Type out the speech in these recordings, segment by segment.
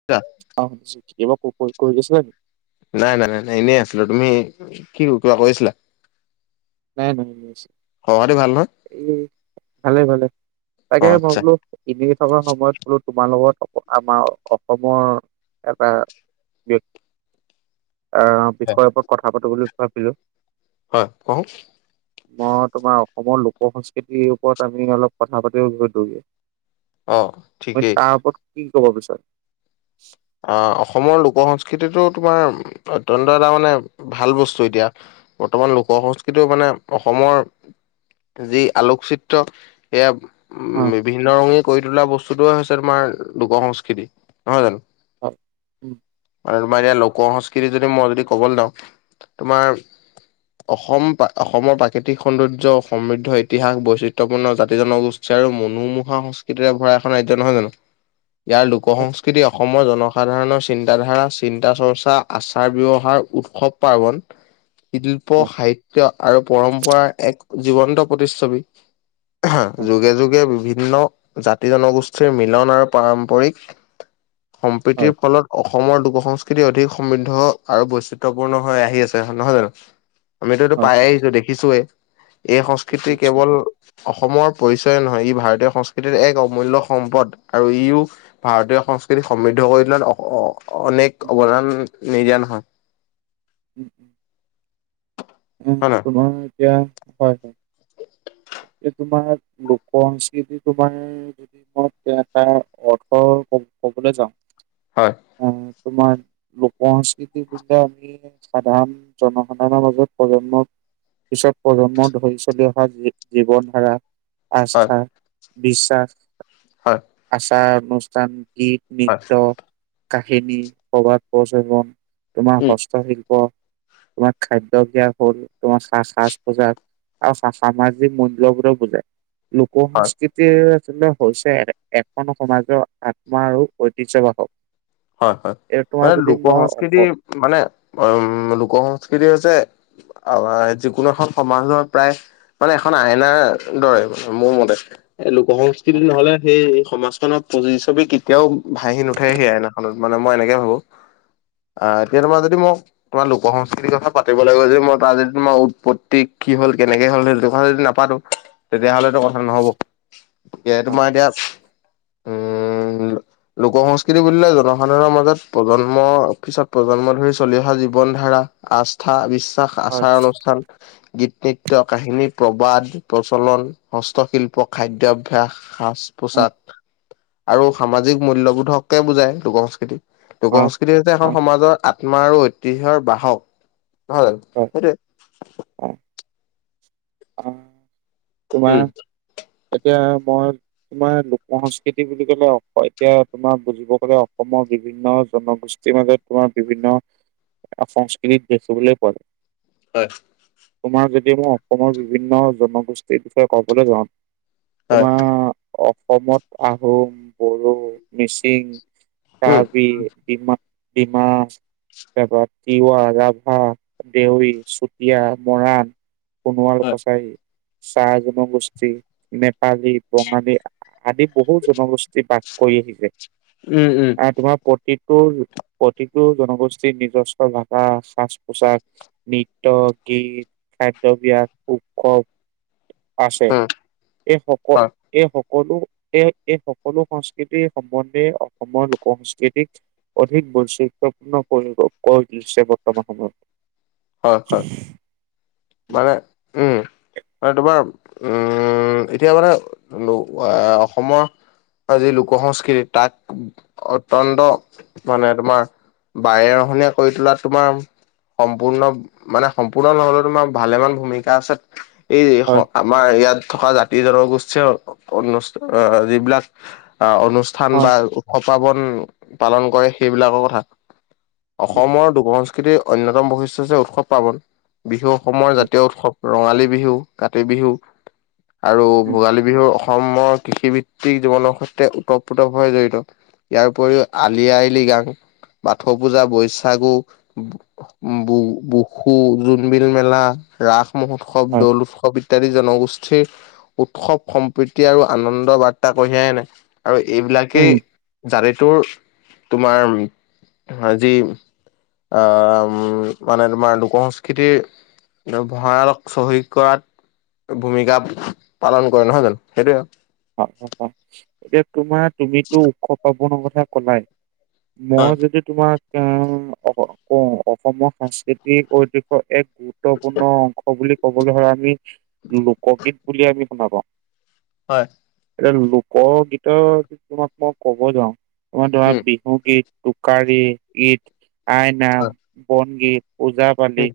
[unintelligible] [unintelligible] নাই নাই নাই নাই এনেই আছিলো তুমি কি কিবা কৰিছিলা। নাই নাই খবৰ খাতি ভাল নহয় এই ভালে ভালে অ তাকে মই আচ্ছা বলো [inaudible] থকা সময়ত বলো তোমাৰ লগত আমাৰ অসমৰ এটা [unintelligible] [unintelligible] আহ বিষয়ৰ ওপৰত কথা পাতো বুলি ভাবিলো হয় কওক মই তোমাৰ অসমৰ লোক সংস্কৃতিৰ ওপৰত আমি অলপ কথা পাতিব বিচাৰিছোঁ দুয়োৱে অ মই ঠিকেই তাৰ ওপৰত কি কব বিচাৰো অ অসমৰ লোক সংস্কৃতিটো তোমাৰ অত্যন্ত এটা মানে ভাল বস্তু এতিয়া, বৰ্তমান লোক সংস্কৃতিও মানে অসমৰ যি আলোকচিত্ৰ সেয়া অ। ভিন্ন ৰঙী কৰি তোলা বস্তুটোয়ে হৈছে তোমাৰ লোক সংস্কৃতি। নহয় জানো? হয়, উম। মানে তোমাৰ এতিয়া লোক সংস্কৃতি যদি মই যদি ক'বলৈ যাওঁ তোমাৰ অসম অসমৰ প্ৰাকৃতিক সৌন্দৰ্য সমৃদ্ধ ইতিহাস বৈচিত্ৰপূৰ্ণ জাতি জনগো ষ্ঠী আৰু মনোমোহা সংস্কৃতিৰে ভৰা এখন ৰাজ্য নহয় জানো? ইয়াৰ লোক হয় সংস্কৃতি অসমৰ জন সাধাৰণৰ চিন্তাধাৰা, চিন্তা- চৰ্চা, আচাৰ -ব্যৱহাৰ, উৎসৱ- পাৰ্বন শিল্প হয় -সাহিত্য আৰু পৰম্পৰাৰ এক জীৱন্ত প্ৰতিচ্ছবি অহ হয় যুগে যুগে বিভিন্ন জাতি জনগোষ্ঠীৰ মিলন আৰু পাৰম্পৰিক হয় সম্প্ৰীতিৰ হয় ফলত অসমৰ লোক সং স্কৃতি অধিক সমৃদ্ধ আৰু বৈচিত্ৰপূৰ্ণ হৈ আহি আছে নহয় জানো? আমিতো এইটো হয় পাইয়ে হয়। আহিছো দেখিছোৱে, এই সংস্কৃতি ঠিকেই কৈছে কেৱল হয়। অসমৰ পৰিচয় নহয় ই ভাৰতীয় সংস্কৃতিৰ এক অমূল্য সম্পদ আৰু ইও ভাৰতীয় সংস্কৃতিক সমৃদ্ধ কৰি তোলাত অ - অ উম, -অনেক অৱদান নিদিয়া নহয় উ, উ, হয় তোমাৰ এতিয়া হয়, হয়। [unintelligible] লোকসংস্কৃতি তোমাৰ সেই [unintelligible] এটা অৰ্থ ক ক'বলৈ যাওঁ হয়। অ তোমাৰ লোক সংস্কৃতি বুলিলে আমি সাধাৰণ জনসাধাৰণৰ মাজত প্ৰজন্মৰ পিছত প্ৰজন্ম ধৰি চলি অহা যি জীৱনধাৰা, হয় আস্থা, বিশ্বাস হয়। আচাৰ অনুষ্ঠান গীত হয় নৃত্য কাহিনী প্ৰবাদ, প্ৰচলন তোমাৰ উম হস্তশিল্প তোমাৰ খাদ্যভ্যাস হল, তোমাৰ সা-সাজ পোজাক আৰু সামাজিক মূল্যবোধক বুজাই লোক হয় সংস্কৃতিৰ আচলতে হৈছে এখন সমাজৰ আত্মা আৰু ঐতিহ্যবাহক হয়, হয়, মানে লোক সংস্কৃতি অস- মানে উম লোক সংস্কৃতি হৈছে অ যিকোনো এখন সমাজৰ প্ৰায় মানে এখন আইনাৰ দৰে মোৰ মতে। এ লো লোক সংস্কৃতি নহ'লে সেই সমাজখনত পতি চবি কেতিয়াও ভাঁহি নুঠে সেই আইনা। মানে মই এনেকে ভাবোঁ, আহ এতিয়া তোমাৰ যদি মোক তোমাৰ লোক সংস্কৃতিৰ কথা পাতিবলৈ গৈ যদি মই তাত যদি তোমাৰ উৎপত্তি কি হ'ল, কেনেকে হ'ল সেইটো কথা যদি না পাতোঁ তেতিয়াহলেতো কথা নহ'ব। এ হয় তোমাৰ এতিয়া উ উম, লোক সংস্কৃতি বুলিলে য জনসাধাৰণৰ মাজত প্ৰজন্মৰ পিছত প্ৰজন্ম ধৰি চলি অহা জীৱন ধাৰা আস্থা, বিশ্বাস, হয় আচাৰ - অনুষ্ঠান গীত- নৃত্য, কাহিনী, প্ৰবাদ, প্ৰচলন হস্তশিল্প খাদ্যভ্যাস, হয় সাজ-পোচাক আৰু সামাজিক মূল্যবোধকে বুজায়। লোক সংস্কৃতি। লোক সংস্কৃতি হৈছে এখন হয় হয় সমাজৰ আত্মা আৰু ঐতিহ্যৰ বাহক। হয় সেইটোৱে। অ। তোমাৰ উম এতিয়া মই তোমাৰ লোক সংস্কৃতি বুলি ক'লে, এতিয়া তোমাৰ বুজিব গ'লে অসমৰ বিভিন্ন জনগোষ্ঠ [unintelligible] মাজত তোমাৰ বিভিন্ন সংস্কৃতিত দেখিবলৈ পোৱা যায়। হয়। তোমাৰ যদি মই অসমৰ বিভিন্ন জনগোষ্ঠীৰ বিষয়ে ক'বলৈ যাওঁ হয় তোমাৰ অসমত আহোম, বড়ো, মিচিং, হয় কাড়বি, ডিমা- ডিমা তাৰপৰা তিৱা, ৰাভা, দেউৰী, চুতীয়া, মৰাণ। উম সোনোৱাল-কছাৰী, চাহ জনগোষ্ঠী নেপালী, বঙালী আদি বহু জনগোষ্ঠী বাস কৰি আহিলে। উম উম। তোমাৰ প্ৰতিটো প্ৰতিটো জনগোষ্ঠীৰ নিজস্ব ভাষা সাজ-পোছাক নৃত্য, গীত, খাদ্যবিয়াস, উৎসৱ আছে। এই সক হয় এই সকলো, এ এই সকলো সংস্কৃতিৰ সম্বন্ধে অসমৰ লোক সংস্কৃতিক অধিক বৈচিত্ৰয়পূৰ্ণ কৰিব কই কিছ বৰ্তমান সময়ত। হয় হয়, উম, মানে উম। মানে তোমাৰ, উম এতিয়া মানে অসমৰ যি লোক সংস্কৃতি তাক অত্যয়ন্ত মানে তোমাৰ বায়ে ৰহনীয়া কৰি তোলা তোমাৰ সম্পূৰ্ণ মানে সম্পূৰ্ণ নহ'লে তোমাৰ ভালে মান ভূমিকা আছে এই হয় আমাৰ ইয়াত থকা জাতি-জনগোষ্ঠীয়, অনুষ্ঠ যিবিলাক আ অনু ঠান বা হয় উৎসৱ-পাৰ্বন পালন কৰে সেইবিলাকৰ কথা। উম অসমৰ দু কৃতিৰ অন্যতম বৈশিষ্ট্য হৈছে, উৎসৱ-পাৰ্বন। বিহু অসমৰ হয় জাতীয় উৎসৱ। ৰঙালী বিহু, কাতি বিহু, আৰু উম ভোগালী বিহু অসমৰ কৃষি কি জীৱনৰ সৈতে ওতঃপ্ৰোতপভ জড়িত। ইয়াৰ উপৰিও আলি আই লিগাং, বাথৌ পূজা, বৈশাগুহ, বু বসু, জোনবিল মেলা, ৰাস মহোৎসৱ, হয় দৌল উৎসৱ ইত্যাদি জনগোষ্ঠীৰ উৎসৱ সম্প্ৰীতি আৰু আনন্দ বাৰ্তা কঢ়িয়াই আনে। আৰু উম এইবিলাকেই জাতেটোৰ তোমাৰ যি আ ম মানে তোমাৰ লোক সংস্কৃতিৰ ভয়ালক চহী কৰাত ভূমিকা পালন কৰে নহয় জানোঁ? সেইটোয়ে আৰু। এতিয়া তোমাৰ তুমিতো উৎস পাবনৰ কথা কলাই। হয় মই যদি তোমাক অসমৰ সংস্কৃতিক ঐতিহ্যৰ এক গোট গুৰুত্বপূৰ্ণ অংশ বুলি ক'বলৈ হ'লে আমি লোকগীত বুলি আমি শুনা পাওঁ। হয়। এ লোকগীতৰ [unintelligible] তোমাক মই ক'ব যাওঁ তোমাৰ ধৰা [unintelligible] উম বহু গীত, টোকাৰী গীত, আইনাম, হয় বনগীত ওজা-পালি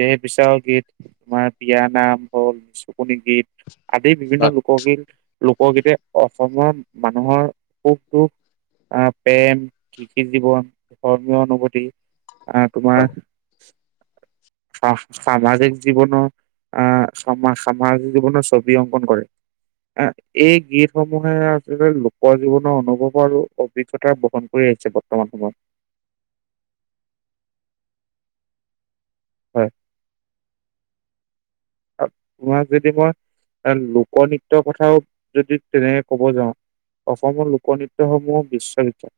দেহ বিচাৰৰ গীত। তোমাৰ বিয়া নাম হ'ল নিচুকণি গীত আদি হয় বিভিন্ন লোকগীত লোকগীতে অসমৰ মানুহৰ সুখ-দুখ আহ পেম, কৃষি-জীৱন, ধৰ্মীয় অনুভূতি আহ তোমাৰ হয়। আহ সামাজিক জীৱনত আহ সামা সামাজিক জীৱনত ছবি অংকন কৰে। [unintelligible] এই গীতসমূহে [unintelligible] লোকৰ জীৱনৰ অনুভৱ আৰু অভিজ্ঞতা বহন কৰি আহিছে তোমাক- তোমাক হয়। তোমাক যদি মই এ লোকনৃত্যৰ কথাও যদি তেনেকে ক'ব যাওঁ অসমৰ লোকনৃত্যসমূহ বিশ্বহিত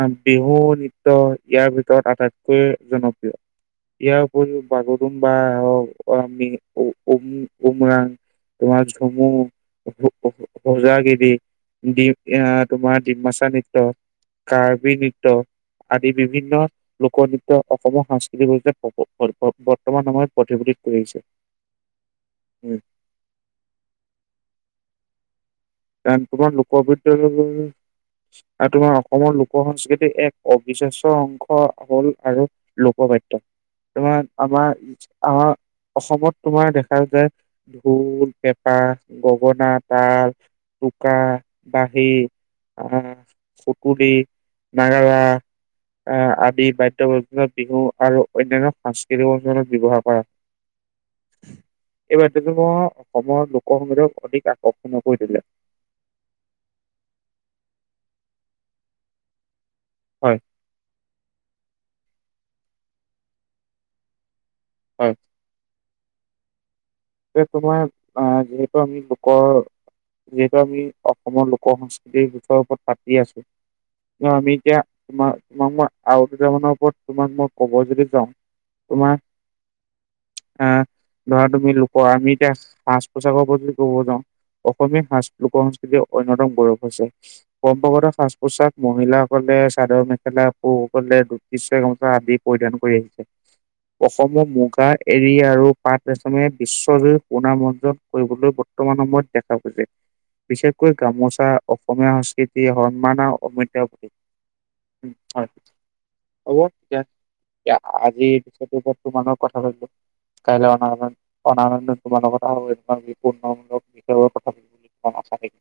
আহ, বিহু নৃত্য ইয়াৰ ভিতৰত আটাইতকৈ জনপ্ৰিয়। ইয়াৰ উপৰিও বাগৰুম বা [unintelligible] আমি উম- উমৰাং [unintelligible] উজাগিৰি দীপ ইয়াহ তোমাৰ ডিমাছা নৃত্য, কাৰ্বি নৃত্য আদি বিভিন্ন লোকনৃত্য অসমৰ সংস্কৃতিকে [unintelligible] বৰ্তমান সময়ত প্ৰতি [unintelligible] কৰি আহিছে। উম। কাৰণ তোমাৰ লোকগীতৰ আৰু তোমাৰ অসমৰ লোক সংস্কৃতিৰ এক অবিশ্বাস্য অংশ হল আৰু লোকবাদ্য তোমাৰ আমাৰ- আমাৰ অসমত তোমাৰ দেখা যায় ঢোল, পেঁপা, গগনা, তাল উকা বাঁহী আহ সুতুলি নাগাৰা আহ, আদি বাদ্য [unintelligible] বিহু আৰু অন্যান্য সাংস্কৃতিক অধ্যয়নত ব্যৱহাৰ কৰা [inaudible] এই বাদ্য [unintelligible] অসমৰ লোক সংগীতক অধিক আকৰ্ষণীয় কৰি দিলে। হয়। হয়। এ তোমাৰ আহ, যিহেতু আমি লোকৰ যিহেতু আমি অসমৰ লোক সংস্কৃতি গুথৰ ওপৰত পাতি আছোঁ। ন, আমি এতিয়া তোমাক -তোমাক মই আৰু দুটা মানৰ ওপৰত তোমাক মই কব যদি যাওঁ তোমাৰ আহ, ধৰা তুমি লো পৰা আমি এতিয়াচ সাজ- পোছাকৰ ওপৰত যদি ক'ব যাওঁ অসমীয়া সাজ লোক -সংস্কৃতিৰ অন্যতম গৌৰৱ হৈছে পৰম্পৰাগত সাজ- পোছাক মহিলাসকলে চাদৰ- মেখেলা [unintelligible] সকলে নিচ্ছয় গামোচা আদি পৰিধান কৰি আহিছে। অসমৰ মুগা এৰী আৰু পাট ৰেচমে বিশ্বজুৰি সুনাম অৰ্জন কৰিবলৈ বৰ্তমান সময়ত দেখা গৈজে। বিশেষকৈ গামোচা অসমীয়া সংস্কৃতি সন্মান আৰু অমূল্য উম, হয় অলপ ইয়াত এতিয়া আজিৰ পিছতটো [unintelligible] কাইলৈ অনা আগত। [unintelligible]